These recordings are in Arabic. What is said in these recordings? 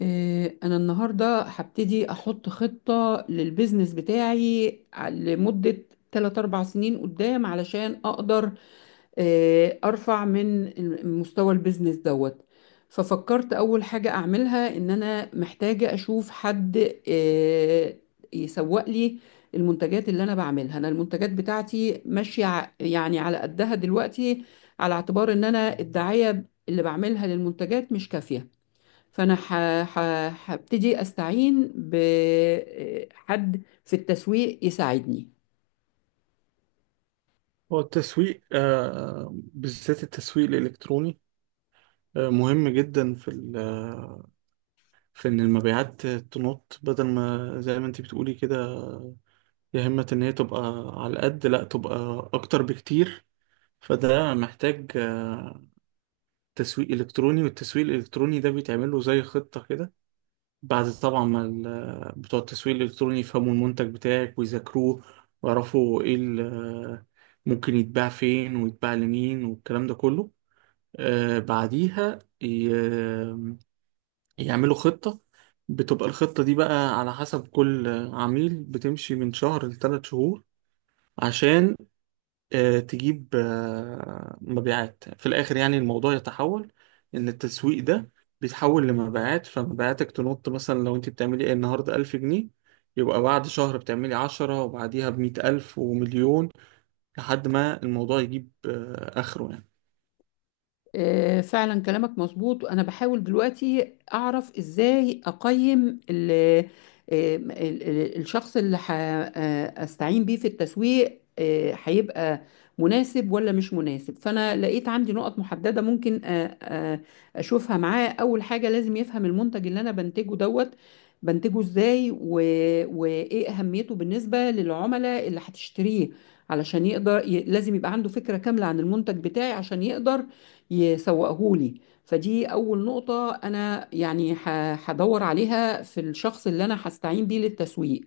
أنا النهاردة هبتدي أحط خطة للبيزنس بتاعي لمدة 3 أربع سنين قدام، علشان أقدر، أرفع من مستوى البيزنس دوت. ففكرت أول حاجة أعملها إن أنا محتاجة أشوف حد، يسوق لي المنتجات اللي أنا بعملها. أنا المنتجات بتاعتي ماشية يعني على قدها دلوقتي، على اعتبار إن أنا الدعاية اللي بعملها للمنتجات مش كافية. فانا ح... هبتدي استعين بحد في التسويق يساعدني. هو التسويق بالذات التسويق الإلكتروني مهم جدا في ال- آه، في إن المبيعات تنط بدل ما زي ما أنت بتقولي كده، يا همة إن هي تبقى على قد لا تبقى أكتر بكتير. فده محتاج تسويق إلكتروني، والتسويق الإلكتروني ده بيتعمل له زي خطة كده بعد طبعا ما بتوع التسويق الإلكتروني يفهموا المنتج بتاعك ويذاكروه، ويعرفوا إيه ممكن يتباع فين ويتباع لمين والكلام ده كله. بعديها يعملوا خطة، بتبقى الخطة دي بقى على حسب كل عميل، بتمشي من شهر لثلاث شهور عشان تجيب مبيعات في الآخر، يعني الموضوع يتحول، إن التسويق ده بيتحول لمبيعات، فمبيعاتك تنط مثلا لو أنت بتعملي إيه النهاردة 1000 جنيه يبقى بعد شهر بتعملي عشرة وبعديها بمية ألف ومليون، لحد ما الموضوع يجيب آخره يعني. فعلا كلامك مظبوط، وانا بحاول دلوقتي اعرف ازاي اقيم ال الشخص اللي استعين بيه في التسويق، هيبقى مناسب ولا مش مناسب. فانا لقيت عندي نقط محددة ممكن اشوفها معاه. اول حاجة، لازم يفهم المنتج اللي انا بنتجه دوت، بنتجه ازاي وايه اهميته بالنسبة للعملاء اللي هتشتريه، علشان يقدر لازم يبقى عنده فكرة كاملة عن المنتج بتاعي عشان يقدر يسوقه لي. فدي أول نقطة أنا يعني هدور عليها في الشخص اللي أنا هستعين بيه للتسويق.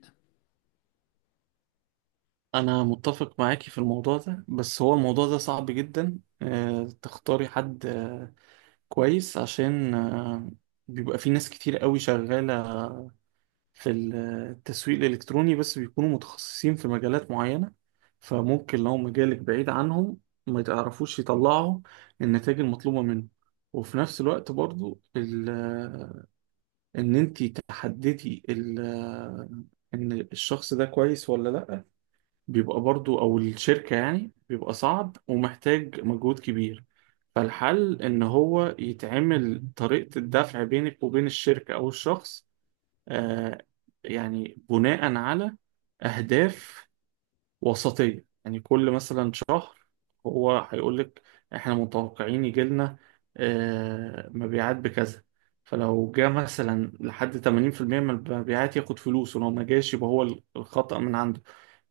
انا متفق معاكي في الموضوع ده، بس هو الموضوع ده صعب جدا تختاري حد كويس، عشان بيبقى في ناس كتير قوي شغالة في التسويق الالكتروني بس بيكونوا متخصصين في مجالات معينة، فممكن لو مجالك بعيد عنهم ما تعرفوش يطلعوا النتائج المطلوبة منه. وفي نفس الوقت برضو ان انتي تحددي ان الشخص ده كويس ولا لا بيبقى برضو او الشركة، يعني بيبقى صعب ومحتاج مجهود كبير. فالحل ان هو يتعمل طريقة الدفع بينك وبين الشركة او الشخص، آه يعني بناء على اهداف وسطية، يعني كل مثلا شهر هو هيقول لك احنا متوقعين يجي لنا مبيعات بكذا، فلو جه مثلا لحد 80% من المبيعات ياخد فلوس ولو ما جاش يبقى هو الخطأ من عنده،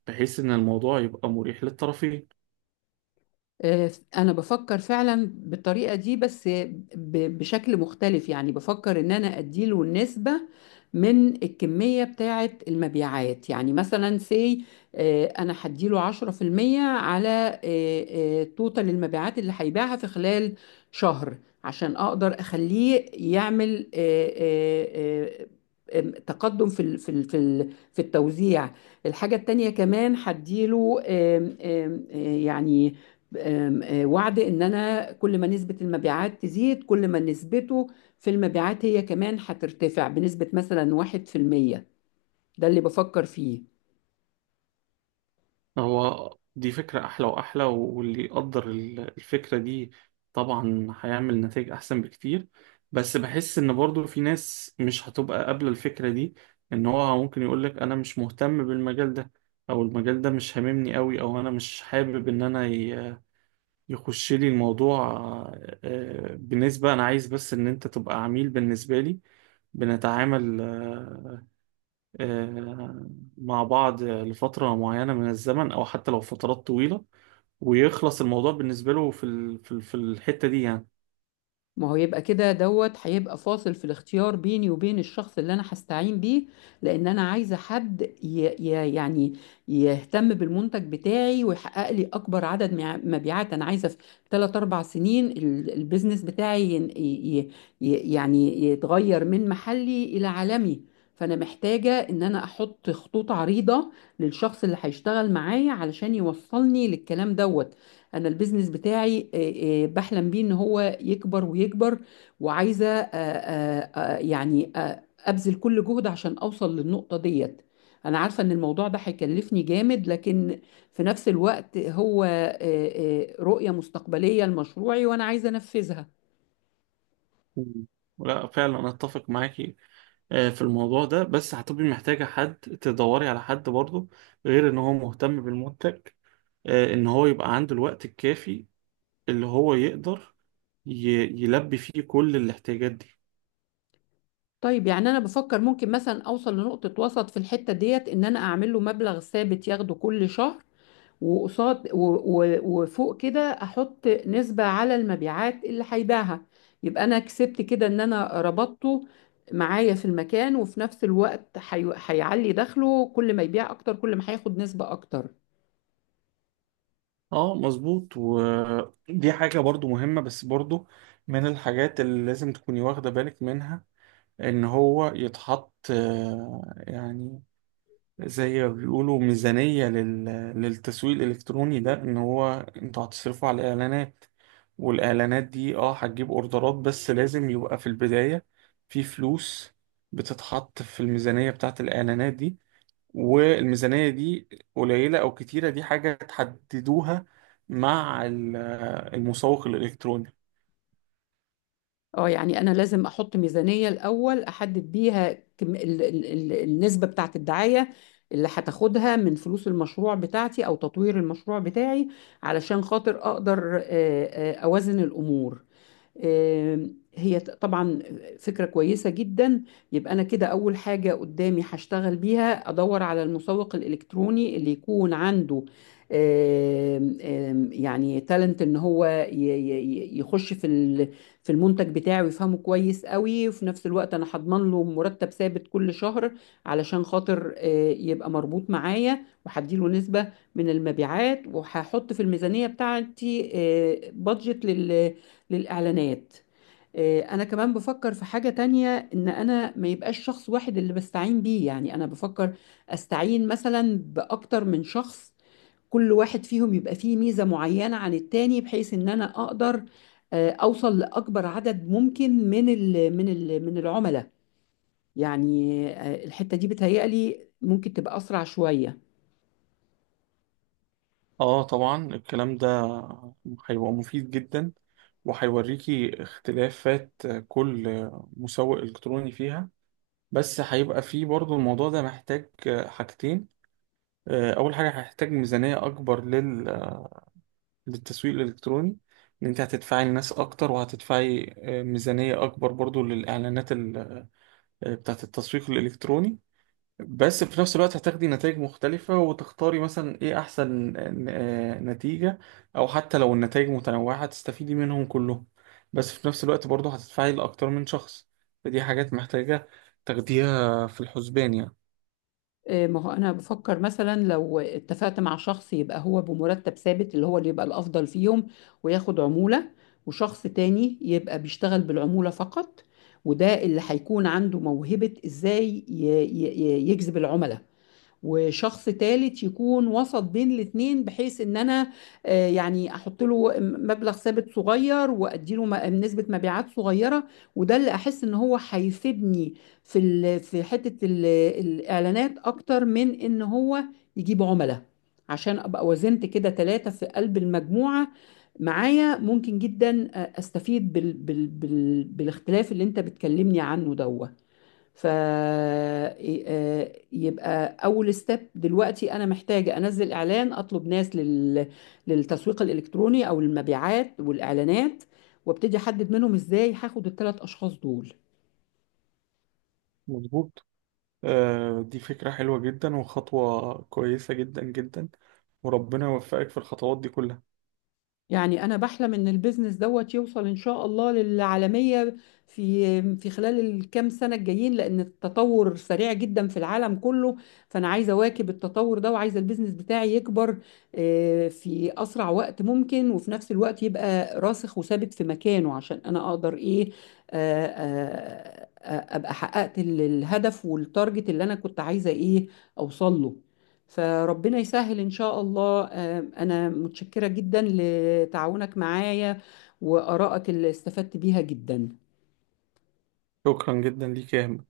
بحيث ان الموضوع يبقى مريح للطرفين. آه، انا بفكر فعلا بالطريقه دي بس بشكل مختلف. يعني بفكر ان انا اديله النسبه من الكميه بتاعه المبيعات. يعني مثلا سي، انا هديله 10% على توتال المبيعات اللي هيبيعها في خلال شهر، عشان اقدر اخليه يعمل آه، آه، آه، آم، تقدم في التوزيع. الحاجة التانية كمان هديله آم، آم، آه، يعني آم، آه، وعد ان انا كل ما نسبة المبيعات تزيد، كل ما نسبته في المبيعات هي كمان هترتفع بنسبة مثلا 1%. ده اللي بفكر فيه. هو دي فكرة أحلى وأحلى، واللي يقدر الفكرة دي طبعا هيعمل نتائج أحسن بكتير. بس بحس إن برضو في ناس مش هتبقى قابلة الفكرة دي، إن هو ممكن يقولك أنا مش مهتم بالمجال ده، أو المجال ده مش هاممني أوي، أو أنا مش حابب إن أنا يخش لي الموضوع، بنسبة أنا عايز بس إن أنت تبقى عميل بالنسبة لي، بنتعامل آه، مع بعض لفترة معينة من الزمن أو حتى لو فترات طويلة، ويخلص الموضوع بالنسبة له في الحتة دي يعني. ما هو يبقى كده دوت هيبقى فاصل في الاختيار بيني وبين الشخص اللي انا هستعين بيه، لان انا عايزه حد يعني يهتم بالمنتج بتاعي، ويحقق لي اكبر عدد مبيعات. انا عايزه في 3 4 سنين البيزنس بتاعي يعني يتغير من محلي الى عالمي. فانا محتاجه ان انا احط خطوط عريضه للشخص اللي هيشتغل معايا، علشان يوصلني للكلام دوت. انا البيزنس بتاعي، بحلم بيه ان هو يكبر ويكبر، وعايزه، ابذل كل جهد عشان اوصل للنقطه ديت. انا عارفه ان الموضوع ده هيكلفني جامد، لكن في نفس الوقت هو، رؤيه مستقبليه لمشروعي، وانا عايزه انفذها. مم. لا فعلا أنا أتفق معاكي في الموضوع ده، بس هتبقي محتاجة حد تدوري على حد برضه غير إن هو مهتم بالمنتج، إن هو يبقى عنده الوقت الكافي اللي هو يقدر ي... يلبي فيه كل الاحتياجات دي. طيب، يعني انا بفكر ممكن مثلا اوصل لنقطه وسط في الحته ديت، ان انا اعمل له مبلغ ثابت ياخده كل شهر، وقصاد وفوق كده احط نسبة على المبيعات اللي هيبيعها. يبقى انا كسبت كده ان انا ربطته معايا في المكان، وفي نفس الوقت هيعلي دخله، كل ما يبيع اكتر كل ما هياخد نسبة اكتر. اه، مظبوط. ودي حاجة برضو مهمة، بس برضو من الحاجات اللي لازم تكوني واخدة بالك منها ان هو يتحط يعني زي ما بيقولوا ميزانية للتسويق الإلكتروني ده، إن هو أنتوا هتصرفوا على الإعلانات، والإعلانات دي هتجيب أوردرات، بس لازم يبقى في البداية في فلوس بتتحط في الميزانية بتاعة الإعلانات دي، والميزانية دي قليلة أو كتيرة دي حاجة تحددوها مع المسوق الإلكتروني. اه، يعني انا لازم احط ميزانية الاول احدد بيها كم ال ال ال النسبة بتاعت الدعاية اللي هتاخدها من فلوس المشروع بتاعتي او تطوير المشروع بتاعي، علشان خاطر اقدر اوازن الامور. هي طبعا فكرة كويسة جدا. يبقى أنا كده أول حاجة قدامي هشتغل بيها، أدور على المسوق الإلكتروني اللي يكون عنده آم، آم، يعني تالنت، إن هو يخش في المنتج بتاعه ويفهمه كويس قوي. وفي نفس الوقت أنا هضمن له مرتب ثابت كل شهر، علشان خاطر، يبقى مربوط معايا، وهديله نسبة من المبيعات، وهحط في الميزانية بتاعتي، بادجت للإعلانات. أنا كمان بفكر في حاجة تانية، إن أنا ما يبقاش شخص واحد اللي بستعين بيه. يعني أنا بفكر أستعين مثلا بأكتر من شخص، كل واحد فيهم يبقى فيه ميزة معينة عن التاني، بحيث إن أنا أقدر، أوصل لأكبر عدد ممكن من العملاء. يعني، الحتة دي بتهيألي ممكن تبقى أسرع شوية. اه، طبعا الكلام ده هيبقى مفيد جدا وهيوريكي اختلافات كل مسوق الكتروني فيها. بس هيبقى فيه برضو الموضوع ده محتاج حاجتين، اول حاجة هيحتاج ميزانية اكبر للتسويق الالكتروني، ان انت هتدفعي لناس اكتر وهتدفعي ميزانية اكبر برضو للاعلانات ال... آه، بتاعت التسويق الالكتروني. بس في نفس الوقت هتاخدي نتائج مختلفة وتختاري مثلا ايه احسن نتيجة، او حتى لو النتائج متنوعة هتستفيدي منهم كلهم، بس في نفس الوقت برضه هتدفعي لأكتر من شخص، فدي حاجات محتاجة تاخديها في الحسبان يعني. ما هو انا بفكر مثلا لو اتفقت مع شخص، يبقى هو بمرتب ثابت، اللي هو اللي يبقى الافضل فيهم وياخد عمولة. وشخص تاني يبقى بيشتغل بالعمولة فقط، وده اللي هيكون عنده موهبة ازاي يجذب العملاء. وشخص تالت يكون وسط بين الاتنين، بحيث ان انا، يعني احط له مبلغ ثابت صغير وادي له نسبة مبيعات صغيرة، وده اللي احس ان هو هيفيدني في حتة الاعلانات اكتر من ان هو يجيب عملاء. عشان ابقى وزنت كده ثلاثة في قلب المجموعة معايا، ممكن جدا، استفيد بالاختلاف اللي انت بتكلمني عنه ده. فيبقى اول ستيب دلوقتي، انا محتاجه انزل اعلان اطلب ناس للتسويق الالكتروني او المبيعات والاعلانات، وابتدي احدد منهم ازاي هاخد ال3 اشخاص دول. مظبوط. دي فكرة حلوة جدا وخطوة كويسة جدا جدا، وربنا يوفقك في الخطوات دي كلها. يعني انا بحلم ان البيزنس دوت يوصل ان شاء الله للعالميه في خلال الكام سنه الجايين، لان التطور سريع جدا في العالم كله. فانا عايزه اواكب التطور ده، وعايزه البيزنس بتاعي يكبر، في اسرع وقت ممكن، وفي نفس الوقت يبقى راسخ وثابت في مكانه، عشان انا اقدر ايه، ابقى حققت الهدف والتارجت اللي انا كنت عايزه ايه اوصل له. فربنا يسهل إن شاء الله. أنا متشكرة جدا لتعاونك معايا، وآرائك اللي استفدت بيها جدا. شكرا جدا ليك يا أهم.